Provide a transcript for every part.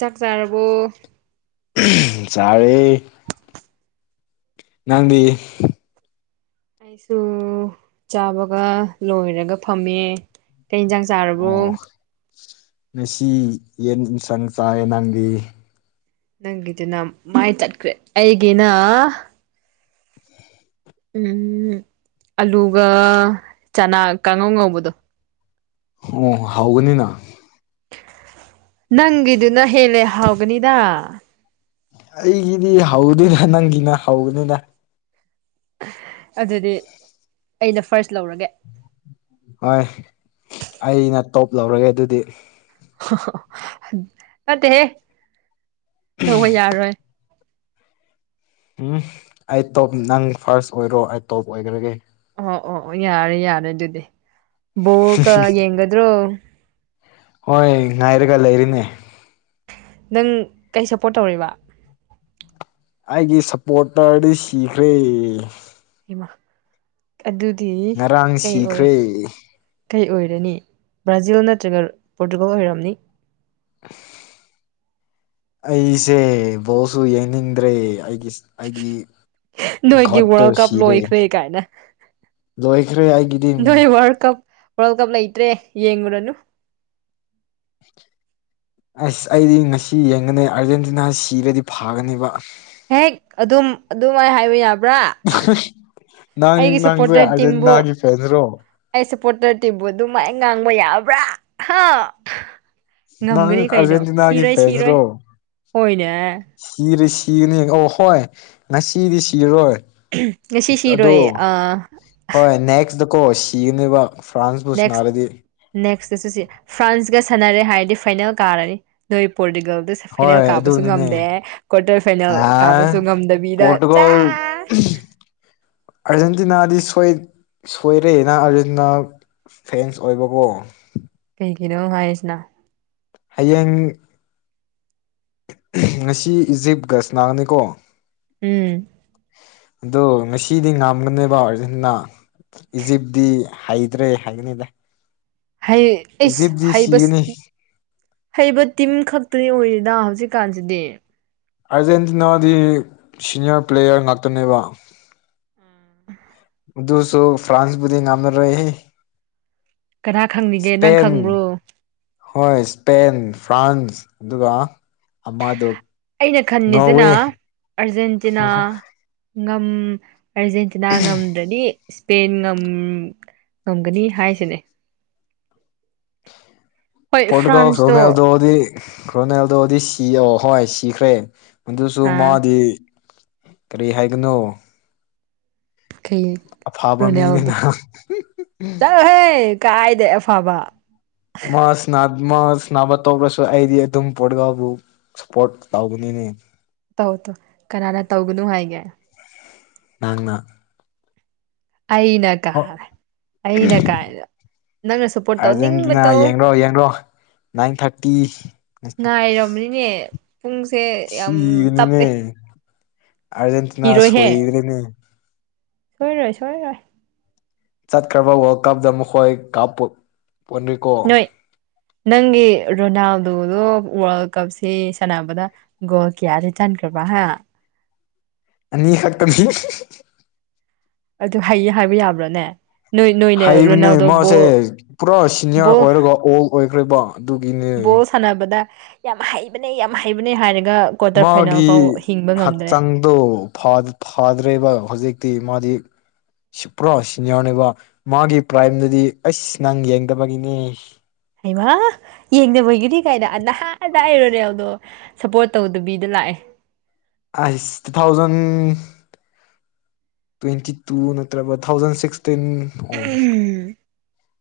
ꯆꯥꯛ ꯆꯥꯔꯕꯣ [unintelligible] ꯆꯥꯔꯦ ꯅꯪꯗꯤ ꯑꯩꯁꯨ ꯆꯥꯕꯒ ꯂꯣꯏꯔꯒ ꯐꯝꯃꯦ꯫ ꯀꯩ ꯏꯟꯖꯥꯡ ꯆꯥꯔꯕꯣ ꯑꯣ ꯉꯁꯤ ꯌꯦꯟ ꯏꯟꯁꯥꯡ ꯆꯥꯏꯌꯦ ꯅꯪꯗꯤ ꯅꯪꯒꯤꯗꯨꯅ ꯃꯥꯏ ꯇꯠꯈ꯭ꯔꯦ ꯑꯩꯒꯤꯅ ꯎꯝ ꯑꯂꯨꯒ ꯆꯅꯥ ꯀꯥꯡꯉꯧ ꯉꯧꯕꯗꯣ꯫ ꯑꯣ ꯍꯥꯎꯕꯅꯤꯅ꯫ ꯅꯪꯒꯤꯗꯨꯅ ꯍꯦꯜꯂꯦ ꯍꯥꯎꯒꯅꯤꯗ꯫ ꯑꯩꯒꯤꯗꯤ ꯍꯧꯗꯦꯗ ꯅꯪꯒꯤꯅ ꯍꯧꯅꯤꯅ꯫ ꯑꯗꯨꯗꯤ ꯑꯩꯅ ꯐꯥꯔ꯭ꯁ ꯂꯧꯔꯒꯦ꯫ ꯍꯣꯏ ꯑꯩꯅ ꯇꯣꯞ ꯂꯧꯔꯒꯦ ꯑꯗꯨꯗꯤ꯫ ꯑꯣ ꯅꯠꯇꯦꯍꯦ ꯂꯧꯕ ꯌꯥꯔꯣꯏ꯫ ꯎꯝ ꯑꯩ ꯇꯣꯞ ꯅꯪ ꯐꯥꯔ꯭ꯁ ꯑꯣꯏꯔꯣ ꯑꯩ ꯇꯣꯞ ꯑꯣꯏꯒ꯭ꯔꯒꯦ꯫ ꯑꯣ ꯑꯣ ꯑꯣ ꯌꯥꯔꯦ ꯌꯥꯔꯦ ꯑꯗꯨꯗꯤ ꯕꯣꯜꯀ ꯌꯦꯡꯒꯗ꯭ꯔꯣ꯫ ꯍꯣꯏ ꯉꯥꯏꯔꯒ ꯂꯩꯔꯦꯅꯦ꯫ ꯅꯪ ꯀꯩ ꯁꯞꯄꯣꯔꯠ ꯇꯧꯔꯤꯕ꯫ ꯑꯩꯒꯤ ꯁꯞꯄꯣꯇꯔꯗꯤ ꯁꯤꯈ꯭ꯔꯦ ꯏꯃꯥ ꯑꯗꯨꯗꯤ ꯉꯔꯥꯡ ꯀꯩ ꯑꯣꯏ ꯁꯤꯈ꯭ꯔꯦ ꯀꯩ ꯑꯣꯏꯔꯅꯤ ꯕ꯭ꯔꯥꯖꯤꯜ ꯅꯠꯇ꯭ꯔꯒ ꯄꯣꯔꯇꯨꯒꯜ ꯑꯣꯏꯔꯝꯅꯤ ꯑ ꯑꯩꯁꯦ ꯕꯣꯠꯁꯨ ꯌꯦꯡꯅꯤꯡꯗ꯭ꯔꯦ ꯑꯩꯒꯤꯁ ꯑꯩꯒꯤ ꯅꯣꯏꯒꯤ ꯒꯣꯠꯇꯣ ꯋꯥꯔꯜ ꯀꯞ ꯁꯤꯔꯦ ꯂꯣꯏꯈ꯭ꯔꯦ ꯂꯣꯏꯈ꯭ꯔꯦ ꯑꯩꯒꯤ ꯅꯣ ꯋꯥꯔꯜ ꯀꯞ ꯋꯥꯔꯜ ꯀꯞ ꯂ ꯏꯇ꯭ꯔꯦ ꯌꯦꯡꯨꯔꯅ ꯑꯁ ꯑꯩꯗꯤ ꯉꯁꯤ ꯌꯦꯡꯒꯅꯤ ꯑꯥꯔꯖꯦꯟꯇꯤꯅꯥ ꯁꯤꯔꯗꯤ ꯐꯥꯒꯅꯦꯕ ꯍꯦꯛ ꯑꯗꯨꯝ ꯑꯗꯨꯃꯥꯏ ꯍꯥꯏꯕ ꯌꯥꯕ꯭ꯔ [unintelligible] ꯅꯪ ꯅꯪꯖꯦ ꯇꯤꯝꯕꯨ ꯑꯥꯔꯖꯦꯟꯅꯒꯤ ꯐꯦꯟ [unintelligible] ꯑꯩ ꯁꯞꯄꯣꯇꯔ ꯇꯤꯝꯕꯨ ꯑꯗꯨꯃꯥꯏ ꯉꯥꯡꯕ ꯌꯥꯕ꯭ꯔ ꯍꯥ ꯅꯪ ꯉꯝꯒꯅꯤ ꯀꯩꯅꯣ ꯑꯥꯔꯖꯦꯟꯇꯤꯅꯥꯒꯤ ꯁꯤꯔꯣꯏ ꯁꯤꯔꯣꯏ ꯍꯣꯏꯅꯦ ꯁꯤꯔꯦ ꯁꯤꯔꯅꯤ ꯑ ꯍꯣꯏ ꯉꯁꯤꯗꯤ ꯁꯤꯔꯔꯣꯏ ꯉꯁꯤ ꯁꯤꯔꯣꯏ ꯑ ꯍꯣꯏ ꯅꯦꯛꯁꯇꯀꯣ ꯁꯤꯒꯅꯦꯕ ꯐ꯭ꯔꯥꯟꯁꯄꯨꯁ ꯅꯦꯛꯁ ꯅꯥꯔꯗꯤ ꯅꯦꯛꯁꯇꯁꯨ ꯁꯤ ꯐ꯭ꯔꯥꯟꯁꯀ ꯁꯥꯟꯅꯔꯦ ꯍꯥꯏꯔꯗꯤ ꯐꯥꯏꯅꯦꯜ ꯀꯥꯔꯅꯤ ꯅꯣꯏ ꯄꯣꯔꯇꯨꯒꯜꯗ ꯐꯥꯏꯅꯦꯜ ꯍꯣꯏ ꯀꯥꯕꯁꯨ ꯑꯗꯨꯅꯤꯅꯦ ꯉꯝꯗꯦ ꯀ꯭ꯋꯥꯔꯇꯔ ꯐꯥꯏꯅꯦꯜ ꯑ ꯀꯥꯕꯁꯨ ꯉꯝꯗꯕꯤꯗ ꯄꯣꯔꯇꯨꯒꯜ ꯑꯥꯔꯖꯦꯟꯇꯤꯅꯥꯗꯤ ꯁꯣꯏꯔꯦꯅ ꯑꯥꯔꯖꯦꯟꯇꯤꯅꯥ ꯐꯦꯟꯁ ꯑꯣꯏꯕꯕꯨꯣ ꯀꯩꯒꯤꯅꯣ ꯍꯥꯏꯁꯤꯅ ꯍꯌꯦꯡ ꯉꯁꯤ ꯏꯖꯤꯞ ꯒꯁꯅꯥꯅꯤꯀꯣ ꯎꯝ ꯑꯗꯣ ꯉꯁꯤꯗꯤ ꯉꯝꯒꯅꯦꯕꯁꯤꯟꯅ ꯏꯖꯤꯞꯗꯤ ꯍꯩꯗ꯭ꯔꯦ ꯍꯥꯏꯒꯅꯤꯗ ꯑꯩꯁ ꯏꯖꯤꯞꯇꯤ ꯍꯥꯏꯕ ꯁꯤꯒꯅꯤ ꯍꯩꯕ ꯇꯤꯝ ꯈꯛꯇꯅꯤ ꯑꯣꯏꯔꯤꯗ ꯍꯧꯖꯤꯛꯀꯥꯟꯁꯤꯗꯤ ꯑꯥꯔꯖꯦꯟꯇꯤꯅꯥꯗꯤ ꯁꯤꯅꯤꯌꯔ ꯄ꯭ꯂꯦꯌꯔ ꯉꯥꯛꯇꯅꯦꯕ ꯗꯨ ꯁ ꯐ꯭ꯔꯥꯟꯁꯕꯨꯗꯤ ꯅꯝ ꯔꯦ ꯀꯅꯥ ꯈꯪꯅꯤꯒꯦ ꯅꯪ ꯁꯄꯦꯟ ꯈꯪꯕ꯭ꯔꯣ ꯍꯣꯏ ꯏꯁꯄꯦꯟ ꯐ꯭ꯔꯥꯟꯁ ꯑꯗꯨꯒ ꯑꯃꯗꯨ ꯑꯩꯅ ꯈꯟꯉꯤꯁꯤꯅ ꯑꯔꯖꯦꯟꯇꯤꯅꯥ ꯉꯝ ꯑꯔꯖꯦꯟꯇꯤꯅꯥ ꯉꯝꯗ꯭ꯔꯅꯤ ꯁꯄꯦꯟ ꯉꯝꯒꯅꯤ ꯍꯥꯏꯁꯤꯅꯦ ꯍꯣꯏ ꯄꯣꯠꯒ ꯐ꯭ꯔꯥꯟꯁꯇꯣ ꯁꯣꯅꯗꯣꯗꯤ ꯔ꯭ꯔꯣꯅꯦꯜꯗꯣꯗꯤ ꯁꯤꯌꯑꯣ ꯍꯣꯏ ꯁꯤꯈ꯭ꯔꯦ ꯑꯗꯨꯁꯨ ꯑ ꯃꯥꯗꯤ ꯀꯔꯤ ꯍꯥꯏꯒꯅꯣ ꯍꯌꯦꯡ ꯑꯐꯕ ꯔꯣꯅꯦꯜꯗꯣ ꯃꯤꯅꯤꯅ ꯆꯠꯂꯣꯍꯦ ꯀꯥꯏꯗ ꯑꯐꯕ ꯃꯥꯁ ꯃꯥꯁ ꯅꯥꯕ ꯇꯧꯈ꯭ꯔꯁꯨ ꯑꯩꯗꯤ ꯑꯗꯨꯝ ꯄꯣꯠꯒꯕꯨ ꯁꯞꯄꯣꯔꯠ ꯇꯧꯧꯕꯅꯤꯅꯦ ꯇꯧ ꯇꯣ ꯀꯅꯥꯅ ꯇꯧꯒꯅꯨ ꯍꯥꯏꯒꯦ ꯅꯪꯅ ꯑꯩꯅ ꯀꯥꯏꯦ ꯑꯩꯅ ꯀꯥꯏꯗ ꯑꯔꯖꯦꯟꯇꯤꯅꯥ ꯌꯦꯡ꯭ꯔꯣ ꯌꯦꯡ꯭ꯔꯣ ꯅꯥꯏꯟ ꯊꯥꯔꯇꯤ ꯉꯥꯏꯔꯕꯅꯤꯅꯦ ꯄꯨꯡꯁꯦ ꯌꯥꯝ ꯁꯤꯅꯤꯅꯦ ꯇꯞꯄꯦ ꯑꯔꯖꯦꯟꯦꯟꯇꯤꯅꯥ ꯁꯤꯔꯣꯏꯍꯦ ꯁꯣꯏꯗꯔꯦꯅꯦ ꯁꯣꯏꯔꯣꯏ ꯁꯣꯏꯔꯔꯣꯏ ꯆꯠꯈ꯭ꯔꯕ ꯋꯥꯔꯜ ꯀꯞꯇ ꯃꯈꯣꯏ ꯀꯥꯞ ꯅꯣꯏ ꯅꯪꯒꯤ ꯔꯣꯅꯥꯜꯗꯣꯗꯣ ꯋꯥꯔꯜ ꯀꯞꯁꯤ ꯁꯥꯟꯅꯕꯗ ꯒꯣ ꯀꯦꯌꯥ ꯔꯤꯇꯔꯟꯈꯕ ꯍꯥ ꯑꯅꯤꯈꯛꯇꯅꯤ ꯑꯗꯨ ꯍꯌꯦ ꯍꯥꯏꯕ ꯌꯥꯕ꯭ꯔꯣꯅꯦ ꯍꯩꯕꯅꯦ ꯃꯥꯁꯦ ꯄꯨꯔꯥ ꯁꯤꯅꯤꯌꯔ ꯕꯣꯜ ꯑꯣꯏꯔꯒ ꯑꯣꯜ ꯑꯣꯏꯈ꯭ꯔꯦꯕ ꯑꯗꯨꯒꯤꯅꯦ ꯕꯣꯜ ꯁꯥꯟꯅꯕꯗ ꯌꯥꯝ ꯍꯩꯕꯅꯦ ꯌꯥꯝ ꯍꯩꯕꯅꯦ ꯍꯥꯏꯔꯒ ꯀ꯭ꯋꯥꯇꯔ ꯐꯥꯏꯅꯦꯜ ꯐꯥꯎ ꯍꯤꯡꯕ ꯉꯝꯗ꯭ꯔꯦ ꯑꯣ ꯐꯥꯗ꯭ꯔꯦꯕ ꯍꯧꯖꯤꯛꯇꯤ ꯃꯥꯗꯤ ꯁꯤ ꯄꯨꯔꯥ ꯁꯤꯅꯤꯌꯔꯅꯦꯕ ꯃꯥꯒꯤ ꯄ꯭ꯔꯥꯏꯝꯗꯨꯗꯤ ꯑꯩꯁ ꯅꯪ ꯌꯦꯡꯗꯕꯒꯤꯅꯦ ꯍꯩꯃ ꯌꯦꯡꯅꯕꯒꯤꯗꯤ ꯀꯥꯏꯅ ꯅꯍꯥꯟꯗ ꯑꯩꯔꯣꯅꯦꯦꯜꯗꯣ ꯁꯞꯄꯣꯔꯠ ꯇꯧꯗꯕꯤꯗ ꯂꯥꯛꯑꯦ ꯑ ꯁꯤ ꯇꯨ ꯊꯥꯎꯖꯟ ꯇ꯭ꯋꯦꯟꯇꯤ ꯇꯨ ꯅꯠꯇ꯭ꯔꯒ ꯊꯥꯎꯖꯟ ꯁꯤꯛꯁꯇꯤꯟ ꯑꯣ ꯎꯝ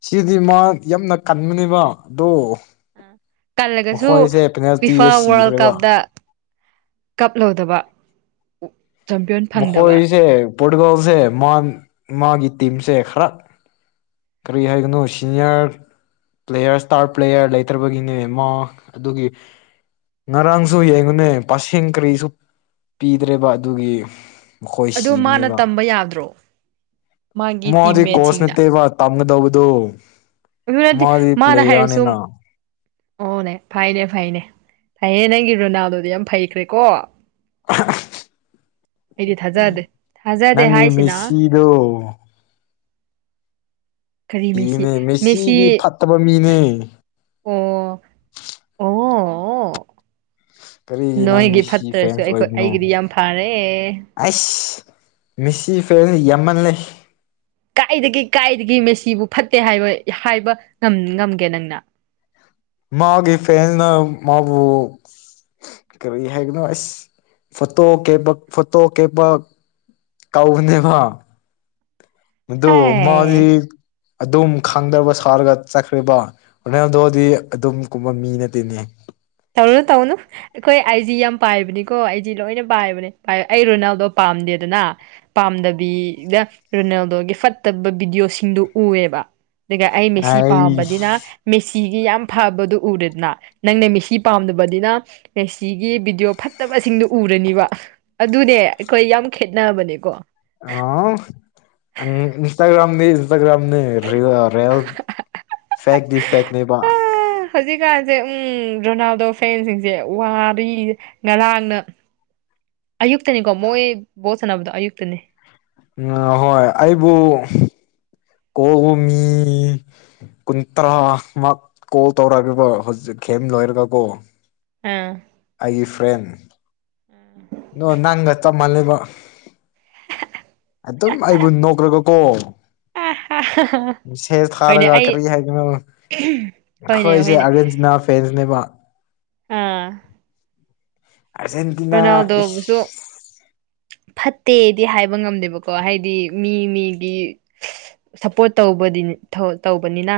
ꯁꯤꯗꯤ ꯃꯥ ꯌꯥꯝꯅ ꯀꯟꯕꯅꯦꯕ ꯑꯗꯣ ꯑ ꯀꯜꯂꯒꯁꯨ ꯃꯈꯣꯏꯁꯦ ꯐꯤꯐꯥ ꯄꯦꯅꯥꯜꯇꯤꯗ ꯋꯥꯔꯜ ꯁꯤꯈ꯭ꯔꯦꯕ ꯀꯞꯇ ꯀꯞꯂꯧꯗꯕ ꯃꯈꯣꯏꯁꯦ ꯄꯣꯔꯇꯨꯒꯥꯜꯁꯦ ꯃꯥꯒꯤ ꯇꯤꯝꯁꯦ ꯈꯔ ꯀꯔꯤ ꯍꯥꯏꯒꯅꯣ ꯁꯤꯅꯤꯌꯥꯔ ꯄ꯭ꯂꯦꯌꯔ ꯏꯁꯇꯥꯔ ꯄ꯭ꯂꯦꯌꯔ ꯂꯩꯇ꯭ꯔꯕꯒꯤꯅꯦ ꯃꯥ ꯑꯗꯨꯒꯤ ꯉꯔꯥꯡꯁꯨ ꯌꯦꯡꯉꯨꯅꯦ ꯄꯁꯦꯡ ꯀꯔꯤꯁꯨ ꯄꯤꯗ꯭ꯔꯦꯕ ꯑꯗꯨꯒꯤ ꯃꯈꯣꯏ ꯑꯗꯣ ꯃꯥꯅ ꯁꯤꯕꯅꯦꯕ ꯇꯝꯕ ꯌꯥꯗ꯭ꯔꯣ ꯃꯥꯒꯤ ꯃꯣꯗꯤ ꯀꯣꯁ ꯇꯤꯝꯃꯦꯠꯁꯤꯡꯗ ꯅꯠꯇꯦꯕ ꯄꯝꯒꯗꯧꯕꯗꯨꯣ ꯑꯗꯨꯅꯗꯤ ꯃꯥꯅ ꯍꯥꯏꯔꯤꯁꯨ ꯑꯣꯅꯦ ꯐꯩꯅꯦ ꯐꯩꯅꯦ ꯐꯩꯌꯦ ꯅꯪꯒꯤ ꯔꯣꯅꯥꯜꯗꯣꯗꯤ ꯌꯥꯝ ꯐꯩꯈ꯭ꯔꯦꯀꯣ ꯑꯩꯗꯤ ꯊꯥꯖꯗꯦ ꯊꯥꯖꯗꯦ ꯅꯪꯒꯤ ꯍꯥꯏꯁꯤꯅ ꯃꯦꯁꯤꯗꯣ ꯀꯔꯤ ꯃꯦꯁꯤ ꯏꯅꯦ ꯃꯦꯁꯤ ꯃꯦꯁꯤꯗꯤ ꯐꯠꯇꯕ ꯃꯤꯅꯦ ꯑꯣ ꯑꯣ ꯀꯔꯤꯒꯤ ꯅꯪ ꯅꯣꯏꯒꯤ ꯃꯦꯁꯤ ꯐꯠꯇ꯭ꯔꯁꯨ ꯐꯦꯟꯁ ꯑꯩꯈꯣꯏ ꯑꯣꯏꯕꯅꯣ ꯑꯩꯒꯤꯗꯤ ꯌꯥꯝ ꯐꯔꯦ ꯑꯩꯁ ꯃꯤꯁꯤ ꯐꯦꯟ ꯌꯥꯝꯃꯜꯂ ꯀꯥꯏꯗꯒꯤ ꯀꯥꯏꯗꯒꯤ ꯃꯦꯁꯤꯕꯨ ꯐꯠꯇꯦ ꯍꯥꯏꯕ ꯍꯥꯏꯕ ꯉꯝꯒꯦ ꯅꯪꯅ ꯃꯥꯒꯤ ꯐꯦꯟꯦꯟꯅ ꯃꯥꯕꯨ ꯀꯔꯤ ꯍꯥꯏꯒꯅꯣ ꯑꯁ ꯐꯣꯇꯣ ꯀꯦꯕ ꯐꯣꯇꯣ ꯀꯦꯕꯛ ꯇꯧꯕꯅꯦꯕ ꯑꯗꯨ ꯃꯥꯗꯤ ꯍꯥꯏ ꯑꯗꯨꯝ ꯈꯪꯗꯕ ꯁꯥꯔꯒ ꯆꯠꯈ꯭ꯔꯦꯔꯤꯕ ꯍꯣꯔꯣꯟꯗꯣꯗꯤ ꯑꯗꯨꯝ ꯀꯨꯝꯕ ꯃꯤ ꯅꯠꯇꯦꯅꯦ ꯇꯧꯅ ꯇꯧꯅ ꯑꯩꯈꯣꯏ ꯑꯩꯁꯤ ꯌꯥꯝ ꯄꯥꯏꯕꯅꯤꯀꯣ ꯑꯩꯗꯤ ꯂꯣꯏꯅ ꯄꯥꯏꯕꯅꯦ ꯑꯩ ꯔꯣꯅꯥꯜꯗꯣ ꯄꯥꯝꯗꯦꯗꯅ ꯄꯥꯝꯗꯕꯤꯗ ꯔꯣꯅꯥꯜꯗꯣꯒꯤ ꯐꯠꯇꯕ ꯚꯤꯗꯤꯑꯣꯁꯤꯡꯗꯨ ꯎꯑꯦꯕ ꯑꯗꯨꯒ ꯑꯩ ꯃꯦꯁꯤ ꯑꯩꯁ ꯄꯥꯝꯕꯅꯤꯅ ꯃꯦꯁꯤꯤꯒꯤ ꯌꯥꯝ ꯐꯕꯗꯨꯣ ꯎꯔꯦꯗꯅ ꯅꯪꯅ ꯃꯦꯁꯤ ꯄꯥꯝꯗꯕꯅꯤꯅ ꯉꯦꯁꯤꯒꯤ ꯚꯤꯗꯤꯑꯣ ꯐꯠꯇꯕꯁꯤꯡꯗꯨꯣ ꯎꯔꯅꯤꯕ ꯑꯗꯨꯅꯦ ꯑꯩꯈꯣꯏ ꯌꯥꯝ ꯈꯦꯠꯅꯕꯅꯦꯀꯣ ꯑ ꯏꯟꯁꯇꯒ꯭ꯔꯥꯝꯗꯤ ꯟꯒ꯭ꯔꯝ ꯐ ꯐꯅꯦꯕ ꯍꯧꯖꯤꯛꯀꯥꯟꯁꯦ ꯎꯝ ꯔꯣꯅꯥꯜꯗꯣ ꯐꯦꯟꯁꯤꯡꯁꯦ ꯋꯥꯔꯤ ꯉꯔꯥꯡꯅ ꯑꯌꯨꯛꯇꯅꯤꯀꯣ ꯃꯣꯏ ꯕꯣꯠ ꯁꯥꯟꯅꯕꯗꯣ ꯑꯌꯨꯛꯇꯅꯤ ꯎ ꯍꯣꯏ ꯑꯩꯕꯨ ꯀꯧꯃꯤ ꯀꯨꯟ ꯇꯔꯥꯃ ꯀꯣꯜ ꯇꯧꯔꯛꯒꯦꯕ ꯍꯧꯖꯤꯛ ꯈꯦꯝ ꯂꯣꯏꯔꯒ ꯀꯣ ꯑꯥ ꯑꯩꯒꯤ ꯐ꯭ꯔꯦꯟ ꯎꯝ ꯅꯣ ꯅꯪꯒ ꯆꯝꯃꯜꯂꯦꯕ ꯑꯗꯨꯝ ꯑꯩꯕꯨ ꯅꯣꯛꯈ꯭ꯔꯒꯀꯣ ꯁꯦꯠ ꯊꯥ ꯍꯣꯏꯅꯦ ꯂꯒ ꯑꯩ ꯀꯔꯤ ꯍꯥꯏꯗꯤꯅ ꯍꯣꯏꯅꯦ ꯑꯩꯈꯣꯏꯁꯦ ꯍꯣꯏꯅꯦ ꯑꯥꯔꯖꯦꯟꯇꯤꯅꯥ ꯐ꯭ꯔꯦꯟꯁꯅꯦꯕ ꯑꯥ ꯑꯥꯔꯖꯦꯟꯇꯤꯅꯥ ꯏꯁ ꯀꯅꯥꯎꯗꯕꯨꯁꯨ ꯐꯠꯇꯦꯗꯤ ꯍꯥꯏꯕ ꯉꯝꯗꯦꯕꯀꯣ ꯍꯥꯏꯗꯤ ꯃꯤ ꯃꯤꯒꯤ ꯁꯞꯄꯣꯔꯠ ꯇꯧꯕ ꯇꯧꯕꯅꯤꯅ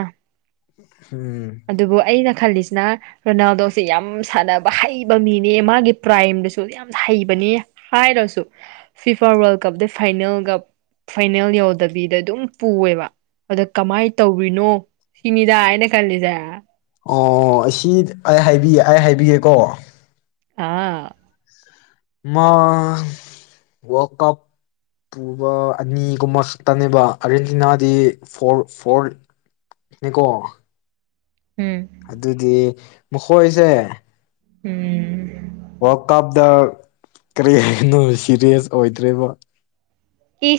ꯍꯝ ꯑꯗꯨꯕꯨ ꯑꯩꯅ ꯈꯜꯂꯤꯁꯤꯅ ꯔꯣꯅꯥꯜꯗꯣꯁꯦ ꯌꯥꯝ ꯁꯥꯟꯅꯕ ꯍꯩꯕ ꯃꯤꯅꯦ ꯃꯥꯒꯤ ꯄ꯭ꯔꯥꯏꯝꯗꯨꯁꯨ ꯌꯥꯝ ꯍꯩꯕꯅꯦ ꯍꯥꯏꯔꯣꯁꯨ FIFA World Cup the final cup final ꯌꯧꯗꯕꯤꯗ ꯑꯗꯨꯝ ꯄꯨꯑꯕ ꯑꯗ ꯀꯃꯥꯏ ꯇꯧꯔꯤꯅꯣ ꯁꯤꯤꯟꯗ ꯍꯥꯏꯅ ꯀꯜꯗ ꯑꯣ ꯑꯁꯤ ꯑꯩ ꯍꯥꯏꯕꯤꯌꯦꯦ ꯑꯩ ꯍꯥꯏꯕꯤꯒꯦꯀꯣ ꯑꯥ ꯃ ꯀꯞ ꯄꯨꯕ ꯑꯅꯤꯒꯨꯝꯕ ꯈꯛꯇꯅꯦꯕ ꯑꯥꯔꯖꯦꯟꯇꯤꯅꯥꯗꯤ ꯐꯣꯔ ꯐꯣꯔ ꯅꯀꯣ ꯎꯝ ꯑꯗꯨꯗꯤ ꯃꯈꯣꯏꯁꯦ ꯎꯝ ꯋꯥꯔꯜ ꯀꯞꯇ ꯀꯔꯤ ꯍꯥꯏꯅꯣ ꯁꯤꯦꯔꯤꯌꯁ ꯑꯣꯏꯗ꯭ꯔꯦꯕ ꯏ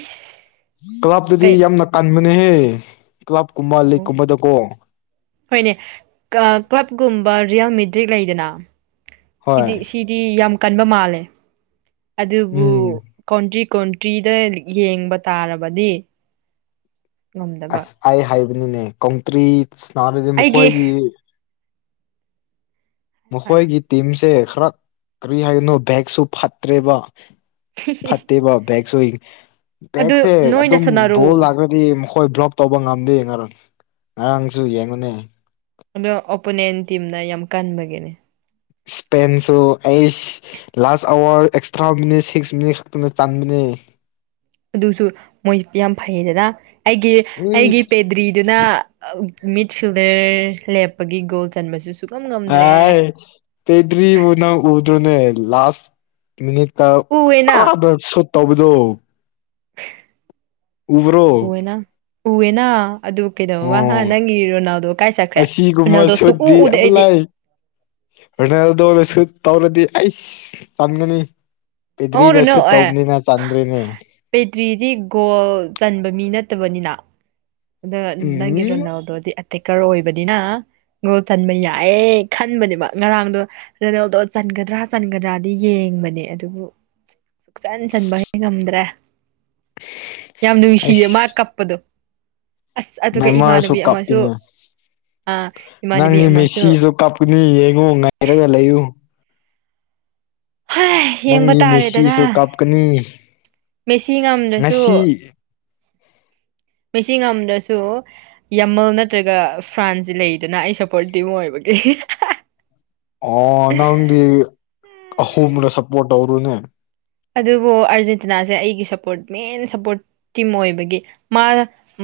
ꯀ꯭ꯂꯕꯇꯗꯤ ꯌꯥꯝꯅ ꯀꯟꯕꯅꯦꯍꯦ ꯀ꯭ꯂꯕꯀꯨꯝꯕ ꯂꯤꯛꯀꯨꯝꯕꯗꯀꯣ ꯍꯣꯏꯅꯦ ꯀ꯭ꯂꯕꯀꯨꯝꯕ ꯔꯤꯌꯦꯜ ꯃꯦꯗ꯭ꯔꯤꯛ ꯂꯩꯗꯅ ꯍꯣꯏ ꯁꯤꯗꯤ ꯁꯤꯗꯤ ꯌꯥꯝ ꯀꯟꯕ ꯃꯥꯜꯂꯦ ꯑꯗꯨꯕꯨ ꯎꯝ ꯀꯣꯟꯇ꯭ꯔꯤ ꯀꯣꯟꯇ꯭ꯔꯤꯗ ꯌꯦꯡꯕ ꯇꯥꯔꯕꯗꯤ ꯉꯝꯗꯕ ꯑꯁ ꯑꯩ ꯍꯥꯏꯕꯅꯤꯅꯦ ꯀꯥꯎꯇ꯭ꯔꯤꯅꯥꯔꯗꯤ ꯑꯩꯒꯤ ꯃꯈꯣꯏꯒꯤ ꯃꯈꯣꯏꯒꯤ ꯇꯤꯝꯁꯦ ꯈꯔ ꯀꯔꯤ ꯍꯥꯏꯒꯅꯣ ꯕꯦꯛꯁꯨ ꯐꯠꯇ꯭ꯔꯦꯕ ꯐꯠꯇꯦꯕ ꯕꯦꯦꯛꯁꯨ ꯑꯗꯨ ꯕꯦꯛꯁꯦ ꯅꯣꯏꯅ ꯑꯗꯨꯝ ꯁꯥꯟꯅꯔꯣ ꯕꯣꯜ ꯂꯥꯛ꯭ꯔ ꯗꯤ ꯃꯈꯣꯏ ꯕ꯭ꯂꯣꯛ ꯇꯧꯕ ꯉꯝꯗꯦ ꯉꯔꯥꯡꯁꯨ ꯌꯦꯡꯉꯨꯅꯦ ꯑꯗ ꯑꯣꯄꯣꯅꯦꯟ ꯇꯤꯝꯅ ꯌꯥꯝ ꯀꯟꯕꯒꯤꯅꯦ ꯁꯄꯦꯦꯟꯁꯨ ꯑꯩꯁ ꯂꯥꯁ ꯑꯋꯥꯔ ꯑꯦꯁꯇ꯭ꯔꯥꯁꯠ ꯆꯥꯟꯃꯤ ꯑꯗꯨꯁꯨ ꯃꯣꯏ ꯌꯥꯝ ꯐꯩꯌꯦꯗꯅ ꯑꯩꯒꯤ ꯑꯩꯒꯤ ꯏꯁ ꯄꯦꯗ꯭ꯔꯤꯗꯨꯅ ꯃꯤꯗ ꯐꯤꯜꯗꯔ ꯂꯦꯞꯄꯒꯤ ꯒꯣꯜ ꯆꯟꯕꯁꯨ ꯁꯨꯛꯉꯝ ꯑ ꯉꯝꯗ꯭ꯔꯦ ꯄꯩꯗ꯭ꯔꯤꯕꯨꯅ ꯎꯗꯨ꯭ꯔꯣꯅꯦ ꯂꯥꯁ ꯃꯤꯅꯤꯠꯇ ꯎꯋꯦꯅ ꯑ ꯁꯣ ꯇꯧꯕꯗꯣ ꯎꯕ꯭ꯔꯣ ꯎꯦꯅ ꯎꯦꯅ ꯑꯗꯨ ꯀꯩꯗꯧꯕ ꯑꯣ ꯅꯪꯒꯤ ꯔꯣꯅꯥꯜꯗꯣ ꯀꯥꯏ ꯆꯠꯈ꯭ꯔꯦ ꯑꯁꯤꯒꯨꯝꯕ ꯔꯣꯅꯥꯜꯗꯣꯁꯨ ꯎ ꯎꯗꯦ ꯑꯩꯗꯤ ꯔꯔꯅꯦꯜꯗꯣꯅꯁꯨ ꯇꯧꯔꯗꯤ ꯑꯩꯁ ꯆꯟꯒꯅꯤ ꯄꯦꯗ꯭ꯔꯤꯗꯁꯨ ꯇꯧꯕꯅꯤꯅ ꯆꯥꯟꯗ꯭ꯔꯤꯅꯦ ꯄꯦꯇ꯭ꯔꯤꯗꯤ ꯒꯣꯜ ꯆꯟꯕ ꯃꯤ ꯅꯠꯇꯕꯅꯤꯅ ꯑꯗ ꯅꯪꯒꯤ ꯎꯝ ꯔꯣꯅꯥꯜꯗꯣꯗꯤ ꯑꯦꯇꯦꯛꯀꯔ ꯑꯣꯏꯕꯅꯤꯅ ꯒꯣꯜ ꯆꯟꯕ ꯌꯥꯏꯑꯌꯦ ꯈꯟꯕꯅꯦꯕ ꯉꯔꯥꯡꯗꯣ ꯔꯣꯅꯦꯜꯗꯣ ꯆꯟꯒꯗ꯭ꯔꯥ ꯆꯟꯒꯗ꯭ꯔꯥꯗꯤ ꯌꯦꯡꯕꯅꯦ ꯑꯗꯨꯕꯨ ꯁꯨꯡꯆꯟ ꯁꯟꯕ ꯉꯝꯗ꯭ꯔꯦ ꯌꯥꯝ ꯅꯨꯡꯁꯤꯌꯦ ꯃꯥ ꯀꯞꯄꯗꯣ ꯑꯁ ꯑꯗꯨꯒ ꯃꯥꯏꯃꯔꯁꯨ ꯏꯃꯥꯟꯅꯕꯤ ꯑꯃꯁꯨ ꯀꯥꯞꯄꯤꯅꯦ ꯑꯥ ꯏꯃꯥꯟꯅꯕꯤ ꯅꯪꯒꯤ ꯑꯃꯁꯨ ꯃꯦꯁꯤꯁꯨ ꯀꯞ ꯀꯨꯅꯤ ꯌꯦꯏꯉꯣ ꯉꯏꯔꯒ ꯂꯩꯌꯨ ꯍꯥꯏ ꯌꯦꯡꯕ ꯅꯪꯒꯤ ꯇꯥꯔꯦꯗꯅ ꯃꯦꯁꯤꯁꯨ ꯀꯥꯞꯀꯅꯤ ꯃꯦꯁꯤ ꯉꯝꯗ꯭ꯔꯁꯨ ꯉꯁꯤ ꯃꯦꯁꯤ ꯉꯝꯗꯔꯁꯨ ꯌꯥꯃꯜ ꯅꯠꯇ꯭ꯔꯒ ꯐ꯭ꯔꯥꯟꯁꯦ ꯂꯩꯗꯅ ꯑꯩ ꯁꯞꯄꯣꯔ ꯇꯤꯝ ꯑꯣꯏꯕꯒꯤ ꯑꯣ ꯅꯪꯗꯤ ꯑꯍꯨꯝꯗ ꯁꯞꯄꯣꯔꯠ ꯇꯧꯔꯨꯅꯦ ꯑꯗꯨꯕꯨ ꯑꯥꯔꯖꯦꯟꯇꯤꯅꯥꯁꯦ ꯑꯩꯒꯤ ꯁꯞꯄꯣꯔꯠ ꯃꯦꯟ ꯁꯞꯄꯣꯔꯠ ꯇꯤꯝ ꯑꯣꯏꯕꯒꯤ ꯃꯥ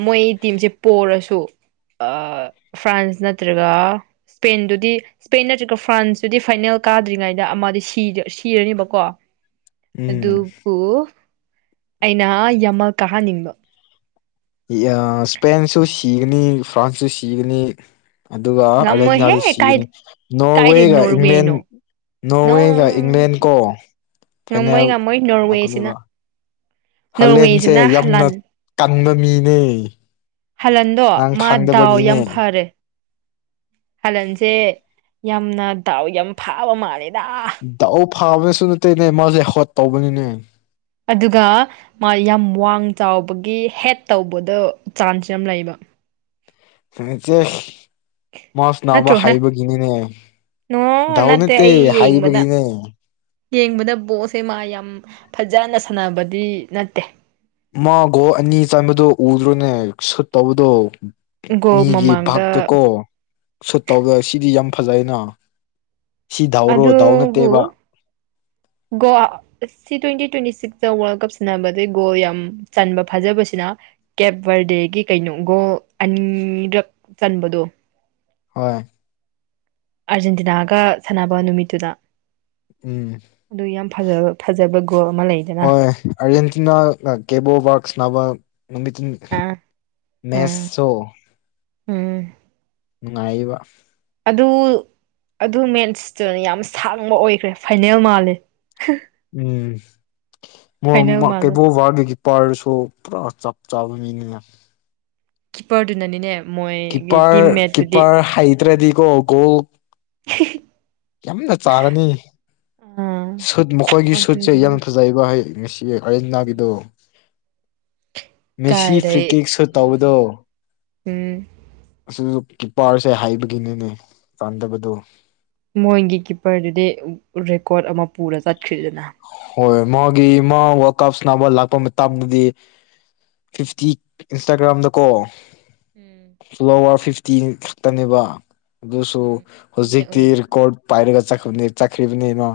ꯃꯣꯏ ꯇꯤꯝꯁꯦ ꯄꯣꯔꯁꯨ ꯐ꯭ꯔꯥꯟꯁ ꯅꯠꯇ꯭ꯔꯒ ꯁꯄꯦꯟꯗꯨꯗꯤ ꯏꯁꯄꯦꯟ ꯅꯠꯇ꯭ꯔꯒ ꯐ꯭ꯔꯥꯟꯁꯇꯨꯗꯤ ꯐꯥꯏꯅꯦꯜ ꯀꯥꯗ꯭ꯔꯤꯉꯩꯗ ꯑꯃꯗꯤ ꯁꯤꯔꯅꯤꯕꯀꯣ ꯎꯝ ꯑꯗꯨꯕꯨ ꯑꯩꯅ ꯌꯥꯝꯃ ꯀꯥꯍꯟꯅꯤꯡꯕ ꯏꯁꯄꯦꯟꯁꯨ ꯁꯤꯒꯅꯤ ꯐ꯭ꯔꯥꯟꯁꯁꯨ ꯁꯤꯒꯅꯤ ꯑꯗꯨꯒ ꯉꯝꯃꯣꯏꯍꯦ ꯑꯔꯖꯦꯟꯇꯤꯅꯥꯗ ꯀꯥꯏ ꯁꯤꯅꯤ ꯀꯥꯏꯗꯩ ꯅꯣꯔꯋꯦꯒ ꯏꯪꯂꯦꯟ ꯅꯣꯔꯋꯦꯅꯣ ꯅꯣ ꯅꯣꯔꯋꯦꯒ ꯏꯪꯂꯦꯟ ꯀꯣ ꯉꯝꯃꯣꯏ ꯐꯥꯏꯅꯦꯜ ꯉꯝꯃꯣꯏ ꯅꯣꯔꯋꯦꯁꯤꯅ ꯂꯥꯛꯀꯅꯦꯕ ꯍꯥꯂꯦꯟꯁꯦ ꯅꯣꯔꯋꯦꯁꯤꯅ ꯌꯥꯝꯅ ꯍꯂꯟ ꯀꯟꯕ ꯃꯤꯅꯦ ꯍꯜꯂꯟꯗꯣ ꯅꯪ ꯃꯥ ꯗꯥꯎ ꯌꯥꯝ ꯈꯪꯗꯕꯒꯤꯅꯦ ꯐꯔꯦ ꯍꯂꯟꯁꯦ ꯌꯥꯝꯅ ꯗꯥꯎ ꯌꯥꯝ ꯐꯥꯕ ꯃꯥꯜꯂꯦ ꯗꯎ ꯐꯥꯕꯅꯁꯨ ꯅꯠꯇꯦꯅꯦ ꯃꯥꯁꯦ ꯍꯣꯠ ꯇꯧꯕꯅꯤꯅꯦ ꯑꯗꯨꯒ ꯃꯥ ꯌꯥꯝ ꯋꯥꯡ ꯆꯥꯎꯕꯒꯤ ꯍꯦꯠ ꯇꯧꯕꯗ ꯆꯥꯟꯁ ꯌꯥꯝ ꯂꯩꯕ [unintelligible] ꯃꯥ ꯁꯅꯕ ꯅꯠꯇ꯭ꯔꯣꯍꯦ ꯍꯩꯕ ꯀꯅꯤꯅꯦ ꯅꯣ ꯗꯥꯎ ꯅꯠꯇꯦ ꯑꯩ ꯍꯩꯕ ꯌꯦꯡꯕꯗ ꯍꯩꯕꯒꯤꯅꯦ ꯌꯦꯡꯕꯗ ꯕꯣꯟꯁꯦ ꯃꯥ ꯌꯥꯝ ꯐꯖꯅ ꯁꯥꯟꯅꯕꯗꯤ ꯅꯠꯇꯦ ꯃꯥ ꯒꯣꯟ ꯑꯅꯤ ꯆꯟꯕꯗꯣ ꯎꯗ꯭ꯔꯣꯅꯦ ꯁꯨꯠ ꯇꯧꯕꯗꯣ ꯒꯣꯜ ꯃꯤꯒꯤ ꯃꯃꯥꯡꯗ ꯚꯛꯇ ꯀꯣ ꯁꯨꯠ ꯇꯧꯗ ꯁꯤꯗꯤ ꯌꯥꯝ ꯐꯖꯩꯅ ꯁꯤ ꯗꯥꯎꯔꯣ ꯗꯥꯎ ꯑꯗꯨꯕꯨ ꯅꯠꯇꯦꯕ ꯒꯣ ꯁꯤ ꯇ꯭ꯋꯦꯟꯇꯤ ꯇ꯭ꯋꯦꯟꯇꯤ ꯁꯤꯛꯁꯇ ꯋꯥꯔꯜ ꯀꯞ ꯁꯟꯅꯕꯁꯦ ꯒꯣꯜ ꯌꯥꯝ ꯆꯟꯕ ꯐꯥꯖꯕꯁꯤꯅ ꯀꯦꯞ ꯕꯔꯗꯦꯒꯤ ꯀꯩꯅꯣ ꯒꯣꯟ ꯑꯅꯤꯔꯛ ꯆꯟꯕꯗꯣ ꯍꯣꯏ ꯑꯥꯔꯖꯦꯟꯇꯤꯅꯥꯒ ꯁꯥꯟꯅꯕ ꯅꯨꯃꯤꯠꯇꯨꯗ ꯎꯝ ꯑꯗꯨ ꯌꯥꯝ ꯐꯖꯕ ꯊꯖꯕ ꯒꯣꯟ ꯍꯣꯏ ꯑꯥꯔꯖꯦꯟꯇꯤꯅꯥ ꯀꯦꯕꯣ ꯕꯥꯛꯁ ꯁꯅꯥꯕ ꯅꯨꯃꯤꯠꯇ ꯑꯥ ꯎꯝ ꯃꯦꯟꯁꯣ ꯎꯝ ꯅꯨꯡꯉꯥꯏꯌꯦꯕ ꯑꯗꯨ ꯑꯗꯨ ꯃꯦꯁꯇꯨꯅ ꯌꯥꯝ ꯁꯥꯡꯕ ꯑꯣꯏꯈ꯭ꯔꯦ ꯐꯥꯏꯅꯦꯜ ꯃꯥꯜꯂꯦ ꯎꯝ ꯐꯥꯏꯅꯦꯜ ꯃꯣꯏ ꯃꯥꯜꯂꯦ ꯀꯩꯕꯣ ꯕꯥꯔꯗꯦꯒꯤ ꯄꯔꯁꯨ ꯄꯨꯔꯥ ꯆꯞ ꯆꯥꯕ ꯃꯤꯅꯤꯅ ꯀꯤꯄꯔꯗꯨꯅꯤꯅꯦ ꯀꯤꯞꯄꯔ ꯀꯤꯞꯄꯔ ꯍꯩꯇ꯭ꯔꯗꯤꯀꯣ ꯒꯣꯟ [unintelligible] ꯌꯥꯝꯅ ꯆꯥꯒꯅꯤ ꯑꯥ ꯁꯨꯠ ꯃꯈꯣꯏꯒꯤ ꯁꯨꯠꯁꯦ ꯌꯥꯝ ꯑꯗꯨꯒꯤꯅꯦ ꯐꯖꯩꯌꯦꯕ ꯉꯁꯤ ꯑꯥꯔꯦꯟꯇꯅꯥꯒꯤꯗꯣ ꯃꯦꯁꯤ ꯀꯥꯏꯗꯩ ꯐ꯭ꯔꯤꯀꯦꯛ ꯁꯨꯠ ꯎꯝ ꯇꯧꯕꯗꯣ ꯎꯝ ꯑꯁꯤ ꯀꯤꯄꯔꯁꯦ ꯍꯥꯏꯕꯒꯤꯅꯤꯅꯦ ꯆꯥꯟꯗꯕꯗꯣ ꯃꯣꯏꯒꯤ ꯀꯤꯞꯄꯔꯗꯨꯗꯤ ꯔꯦꯀꯣꯔꯠ ꯑꯃ ꯄꯨꯔ ꯆꯠꯈ꯭ꯔꯤꯗꯅ [unintelligible] ꯐꯤꯐꯇꯤ ꯏꯟꯁꯇꯥꯒ꯭ꯔꯥꯝꯗꯀꯣ ꯎꯝ ꯂꯣꯋꯥꯔ ꯐꯤꯐꯇꯤ ꯈꯛꯇꯅꯦꯕ ꯑꯗꯨꯁꯨ ꯎꯝ ꯎꯏꯌꯦ ꯍꯧꯖꯤꯛꯇꯤ ꯎꯏꯌꯦ ꯔꯦꯀꯣꯔꯠ ꯄꯥꯏꯔꯒꯅꯤ ꯆꯠꯈꯤꯕꯅꯦ ꯆꯠꯈ꯭ꯔꯤꯕꯅꯦ ꯃꯥ